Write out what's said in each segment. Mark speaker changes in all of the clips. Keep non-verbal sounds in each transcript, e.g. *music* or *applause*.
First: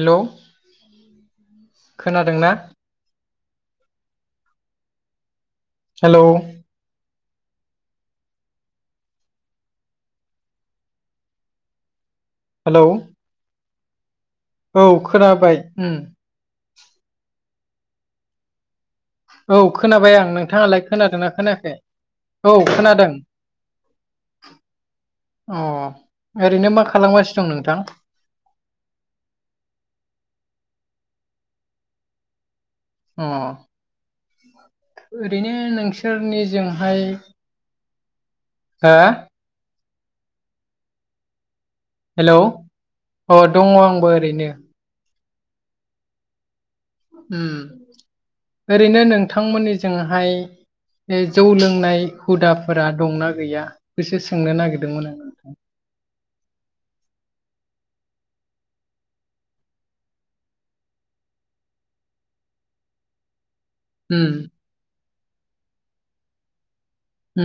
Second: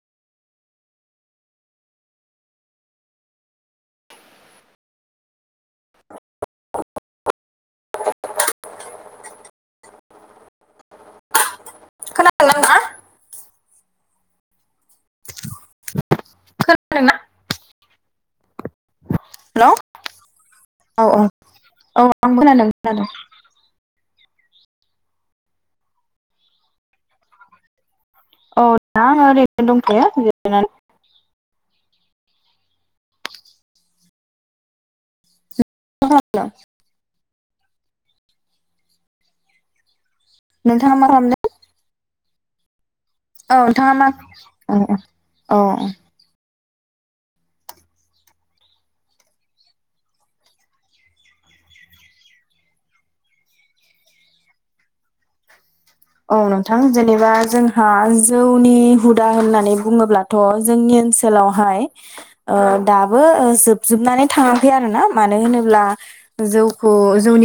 Speaker 1: Hello खोनादों ना हेल'
Speaker 2: *unintelligible* खोनादोंना नोंथाङा?
Speaker 1: हेलौ औ खोनाबाय
Speaker 2: खोनादों ना
Speaker 1: औ
Speaker 2: हेलौ
Speaker 1: खोनाबाय आं नोंथाङालाय
Speaker 2: औ औ
Speaker 1: खोनादोंना खोनाखै औ खोनादों अ ओरैनो मा खालामगासिनो दं नोंथां
Speaker 2: औ दा आ ओरैनो दंथोयोनानै
Speaker 1: अ ओरैनो
Speaker 2: मा
Speaker 1: नोंसोरनि
Speaker 2: खालामदों?
Speaker 1: जों ओमाय हो
Speaker 2: नोंथांङा मा खालामदों?
Speaker 1: हेलौ अ दंङो आंबो ओरैनो
Speaker 2: अ अ
Speaker 1: ओरैनो नोंथांमोननिजोंहाय बे जौ लोंनाय हुदाफोरा दंना गैया बेसो सोंनो नागिरदोंमोन आं नोंथां?
Speaker 2: औ नोंथां जेनेबा जोंहा जौनि हुदा होननानै बुंङोब्ला जोंनि ओनसोलावहाय दाबो जोब जोबनानै
Speaker 1: आं
Speaker 2: थाङाखै आरोना मानो होनोब्ला जौखौ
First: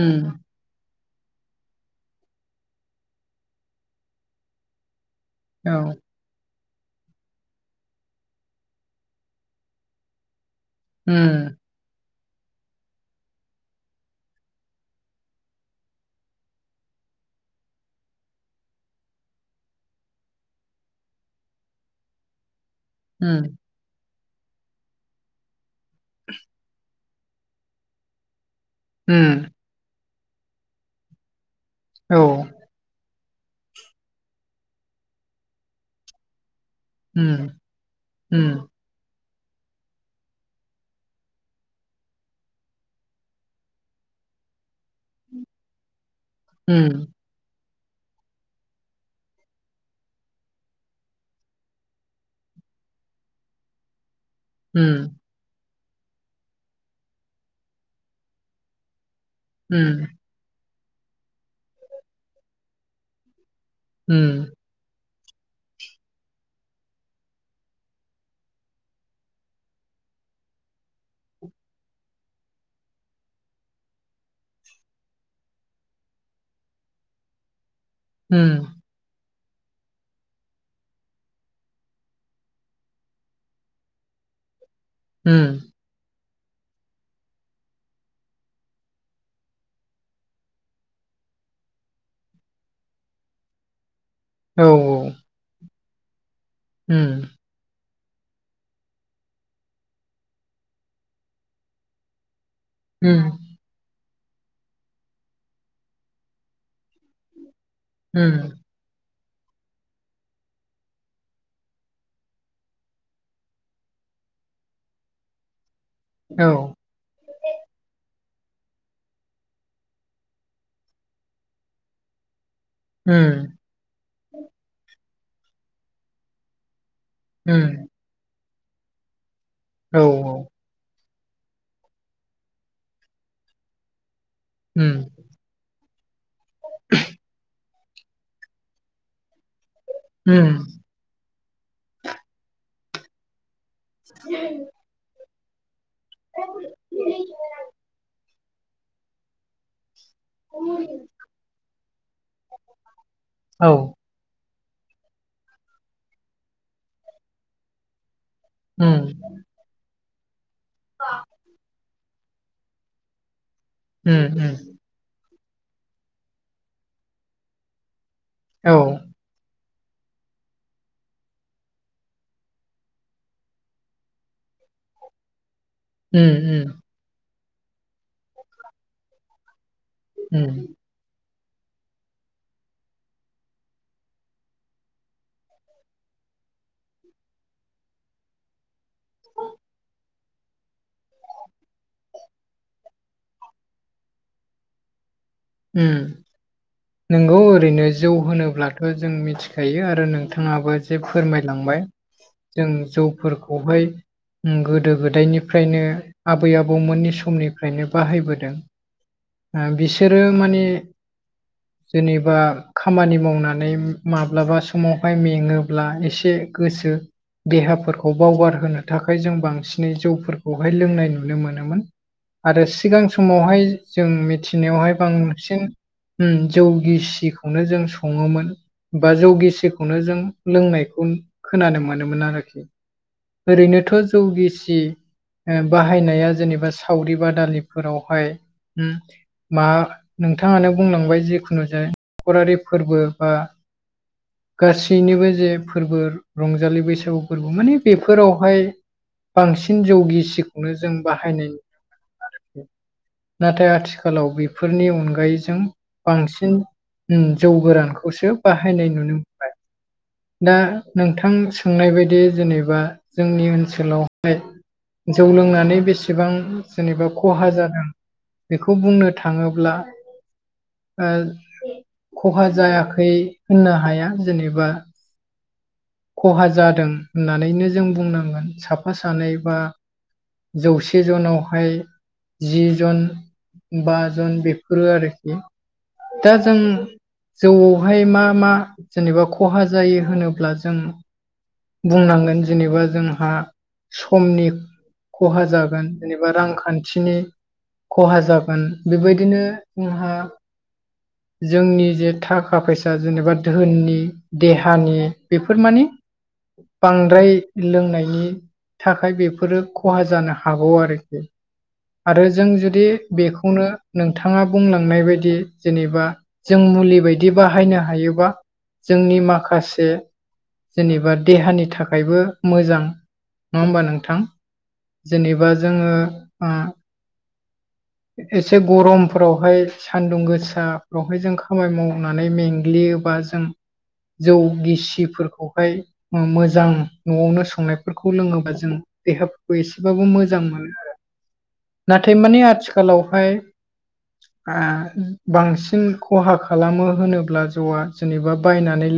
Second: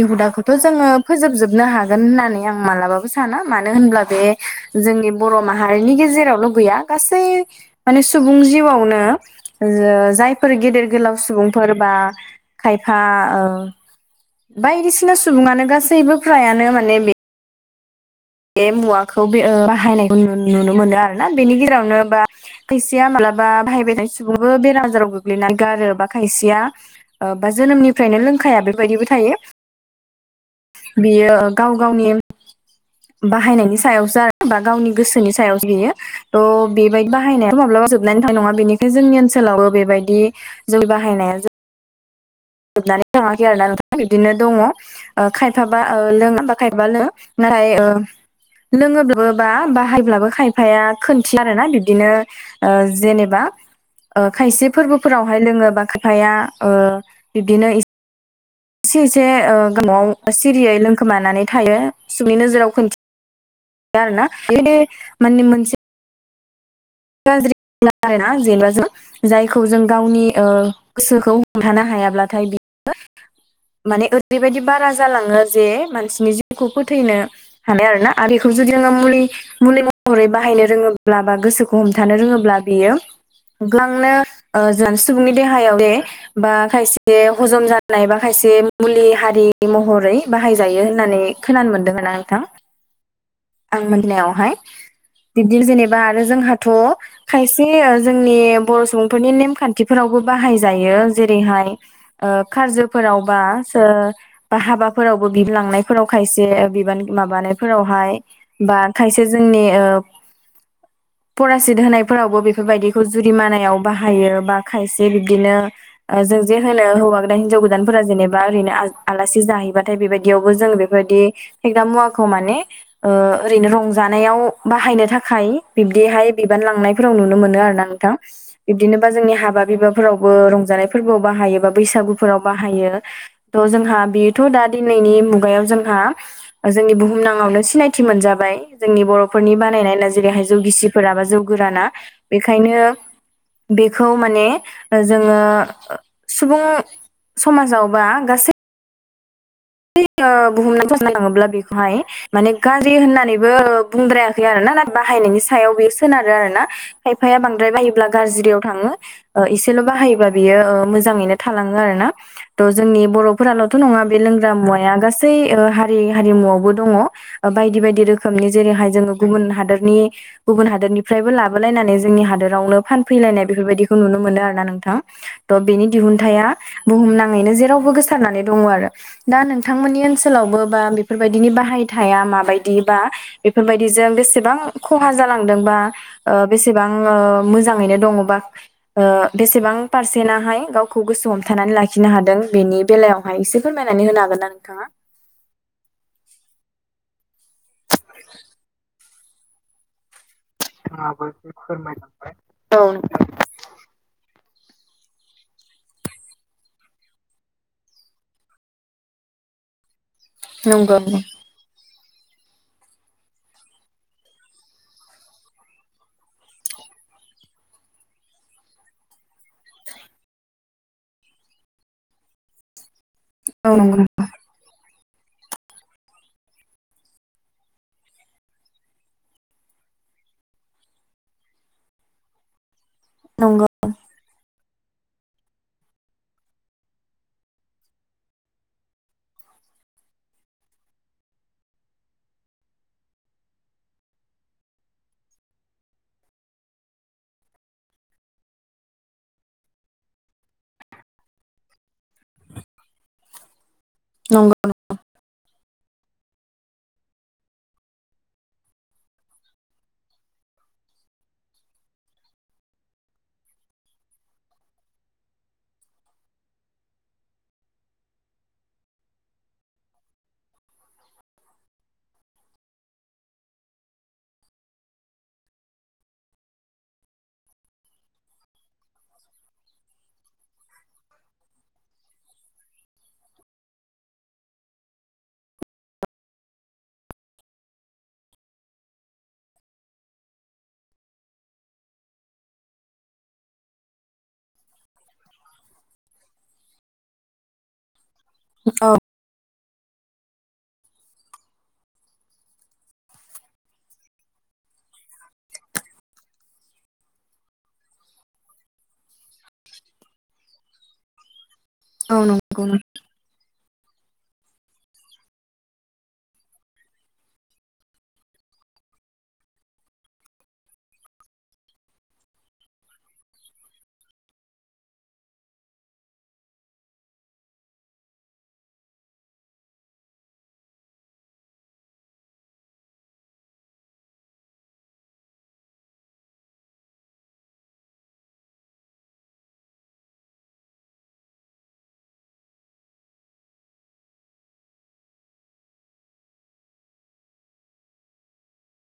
Speaker 1: उम
Speaker 2: हुदाखौ थ' जोंङो फोजोबजोबनो हागोन होननानै आं मालाबाबो साना मानो होनब्ला बे जोंनि बर'
Speaker 1: औ
Speaker 2: माहारिनि गेजेरावल गैया गासै माने सुबुं जिउआवनो जायफोर गेदेर गोलाव
Speaker 1: उम
Speaker 2: सुबुंफोर बा खायफा ओ बायदिसिना सुबुंङानो गासैबो फ्रायानो माने बे बे मुवाखौ बे बाहायनायखौ नुनो मोनो आरो ना बेनि गेजेरावनो बा खायसेया
Speaker 1: उम
Speaker 2: मालाबा बाहायबायनाय सुबुंबो बेर आजाराव गोग्लैना गारोबा खायसेया बा जोनोमनिफ्रायनो लोंखाया बेबायदिबो
Speaker 1: उम
Speaker 2: थायो बियो गाव गावनि
Speaker 1: औ
Speaker 2: बाहायनायनि सायावसो आरो बा गावनि गोसोनि सायावसो बियो थह बेबायदि
Speaker 1: उम
Speaker 2: बाहायनायाथ' माब्लाबा जोबनायनि थ नङा
Speaker 1: उम
Speaker 2: बेनिख जोंनि ओनसोलावबो बेबायदि जय बाहायनाया जोबनानै थाङाखै आरोना नोंथांङा बिदिनो दंङो खायफाबा लोङाबा खायफा लो
Speaker 1: उम
Speaker 2: *unintelligible* लोंङोब्लाबो बा बाहायब्लाबो खायफाया खोनथि आर ना बिदिनो जेनेबा खायसे
Speaker 1: उम
Speaker 2: फोरबोफोरावहाय लोंङोबा खायफाया ओ बिब्दिनो एसे एसे गो
Speaker 1: उम
Speaker 2: न'आव सिरियै लोंखोमानानै थायो सनि नोजोराव खथि जारना
Speaker 1: उम
Speaker 2: मान मोनसे *unintelligible* *unintelligible* जायखौ जों गावनि ओ गोसोखौ हमथानो हायाब्लाथाय बि माने ओरैबायाददि बारा जालाङो जे मानसिनि जिउखौ फोथैनो हानाय आरो ना आरो बेखौ
Speaker 1: उम
Speaker 2: जुदि मुलि मुलि महरै बाहायनो रोङोब्ला बा गोसोखौ हमथानो रोङोब्ला बियो गोबांनो जोंनि सुबुंनि
Speaker 1: उम
Speaker 2: देहायाव जे बा खायसे हजम जानाय बा खायसे मुलि हारि महरै बाहायजायो होननानै खोनानो मोनदोंमोना नोंथां?
Speaker 1: *inaudible*
Speaker 2: आं मोननायावहाय
Speaker 1: औ
Speaker 2: बिब्दि जेनेबा आरो जोंहाथ'
Speaker 1: उम
Speaker 2: खाय ए जोंनि बर' सुबुंफोरनि नेमखान्थिफोरावबो बाहायजायो जेरैहाय ओ खाजो
Speaker 1: उम
Speaker 2: फोरावबा सो बा हाबाफोरावबो बिब लांनायफोराव खायसे बिबान माबानायफोरावहाय
Speaker 1: उम
Speaker 2: बा खायसे जोंनि ओ फरासित होनायफोरावबो बेफोरबायदिखौ जुरिमानायाव बाहायो बा खायसे बिब्दिनो जों
Speaker 1: औ
Speaker 2: जे होनायाव होब हिनजाव गोदानफोरा जेनेबा ओरैनो आलासि जाहैबाथाय बेबायदियावबो जोंङो बेफोरबायदि फेग्रा मुवा आखुमाने
Speaker 1: उम
Speaker 2: ओरैनो रंजानायाव बाहायनो थाखाय बिब्दिहाय बिबान लांनाय नुनो मोनो आरो ना
Speaker 1: उम
Speaker 2: नोंथां बिब्दिनोबा जोंनि हाबा
Speaker 1: औ
Speaker 2: बिबावबो रंजानाय फोरबोआव बाहायो बा बैसागुफोराव बाहायो जोंहा बे दा
Speaker 1: उम
Speaker 2: दिनैनि मुगायाव जोंहा जोंनि बुहुम नाङावनो सिनायथि मोनजाबाय जोंनि बर'फोरनि बानायनायना जेरैहाय
Speaker 1: उम
Speaker 2: जौ गिसिफोरा बा जौ गोराना बेनिखायनो बेखौ माने जोङो सुबुं समाजावबा गासै बुहुमङैनो बुंनो थाङोब्लाथाय‌ बेखौहाय माने गाज्रि होननानैबो
Speaker 1: औ
Speaker 2: बुंद्रायाखै आरना बाहायनायनि सायाव बेयो सोनारो आरोना खायफाया बांद्राय बायोब्ला गाज्रियाव
Speaker 1: उम उम
Speaker 2: एसेल बाहायोबा बियो मोजाङैनो थालाङो आरोना जोंनि बर' फोरालथ नङा बे
Speaker 1: उम
Speaker 2: लोंग्रा मुवाया गासै हारि हारिमुवआवबो दङ बायदि बायदि रोखोम रोखोमनि
Speaker 1: औ
Speaker 2: जेरैहाय जोङो गुबुन हादरनि गुबुन हादोरनिफ्रायबो लाबोलायनानै जोंनि हादोरावनो फानफैलायनाय बेफोरबायदिखौ नुनो मोनो आरो ना नोंथां। बेनि
Speaker 1: उम
Speaker 2: दिहुनथाया बुहुम नाङैनो जेरावबो गोसारनानै दङ आरो। दा नोंथांमोननि
Speaker 1: उम
Speaker 2: ओनसोलावबो बा बेफोरबायदिनि बाहाय थाया माबायदि बा बेफोरबायदिजों बेसेबां खहा जालांदोंबा। बेसेबां मोजाङैनो दङ बा बेसेबां पारसेटहाय गावखौ गोसो हमथानानै लाखिनो हादों बेनि बेलायावहाय एसे फोरमाय नानै होनो हागोन ना नोंथाङा?
Speaker 1: उम‌ नोंगौ ओरैनो जौ होनोब्लाथ जों मिथिखायो आरो नोंथाङाबो जे फोरमायलांबाय जों
Speaker 2: औ
Speaker 1: जौफोरखौ हाय गोदो गोदायनिफ्रायनो आबै आबौमोननि समनिफ्रायनो बाहायबोदों। बिसोरो माने
Speaker 2: नोंथां नंगौ औ
Speaker 1: जेनेबा खामानि मावनानै माब्लाबा समावहाय मेङोब्ला एसे गोसो देहाफोरखौ बावगारहोनो थाखाय जों बांसिनै जौफोरखौहाय लोंनाय नुनो मोनोमोन। आरो सिगां समावहाय
Speaker 2: नंगौ
Speaker 1: जों मिथिनायावहाय बांसिन जौ गिसिखौनो जों सङोमोन। बा जौगिसिखौनो जों लोंनायखौ खोनानो मोनोमोन आरोखि
Speaker 2: नंगौ
Speaker 1: ओरैनोथ जौगिसि बाहायनाया जेनेबा सावरि बादालिफोरावहाय हम मा नोंथाङानो बुंलांबाय जिखुनु जाय नखरारि फोरबो बा गासैनिबो जे फोरबो रंजालि बैसागु फोरबो माने बेफोरावहाय बांसिन जौगिसिखौनो जों बाहायनाय नुयो नाथाय आथिखालाव
Speaker 2: नंगौ
Speaker 1: बेफोरनि अनगायै जों बांसिन जौ गोरानखौसो बाहायनाय नुनो मोनबाय। दा नोंथां सोंनाय बायदि जेनेबा जोंनि ओनसोलावहाय जौ लोंनानै बेसेबां जेनेबा खहा जादों बेखौ बुंनो थाङोब्ला खहा जायाखै होननो हाया जेनेबा खहा जादों होननानैनो जों बुंनांगोन साफा सानै बा जौसे जोनावहाय जि जन बा जन बेफोरो आरोखि दा जों जौआवहाय मा मा जेनेबा खहा जायो होनोब्ला जों बुंनांगोन जेनेबा जोंहा समनि खहा जागोन जेनेबा रांखान्थिनि खहा जागोन
Speaker 2: औ
Speaker 1: बेबायदिनो जोंहा जोंनि जे थाखा फैसा जेनेबा धोननि देहानि बेफोर माने बांद्राय लोंनायनि थाखाय बेफोरो खहा जानो हागौ आरोखि
Speaker 2: औ
Speaker 1: आरो जों
Speaker 2: नंगौ नों
Speaker 1: जुदि बेखौनो नोंथाङा बुंलांनाय बायदि जेनेबा जों मुलि बायदि बाहायनो हायोबा जोंनि माखासे जेनेबा देहानि थाखायबो मोजां नङा होमबा नोंथां जेनेबा जोङो एसे गरमफोरावहाय सान्दुं गोसाफ्रावहाय जों खामानि मावनानै मेंग्लियोबा जों जौ गिसिफोरखौहाय मोजां न'आवनो संनायफोरखौ लोङोबा जों देहाफोरखौ एसेबाबो मोजां मोनो नाथाय माने आथिख खालावहाय बांसिन खहा खालामो होनोब्ला जौआ जेनेबा बायनानै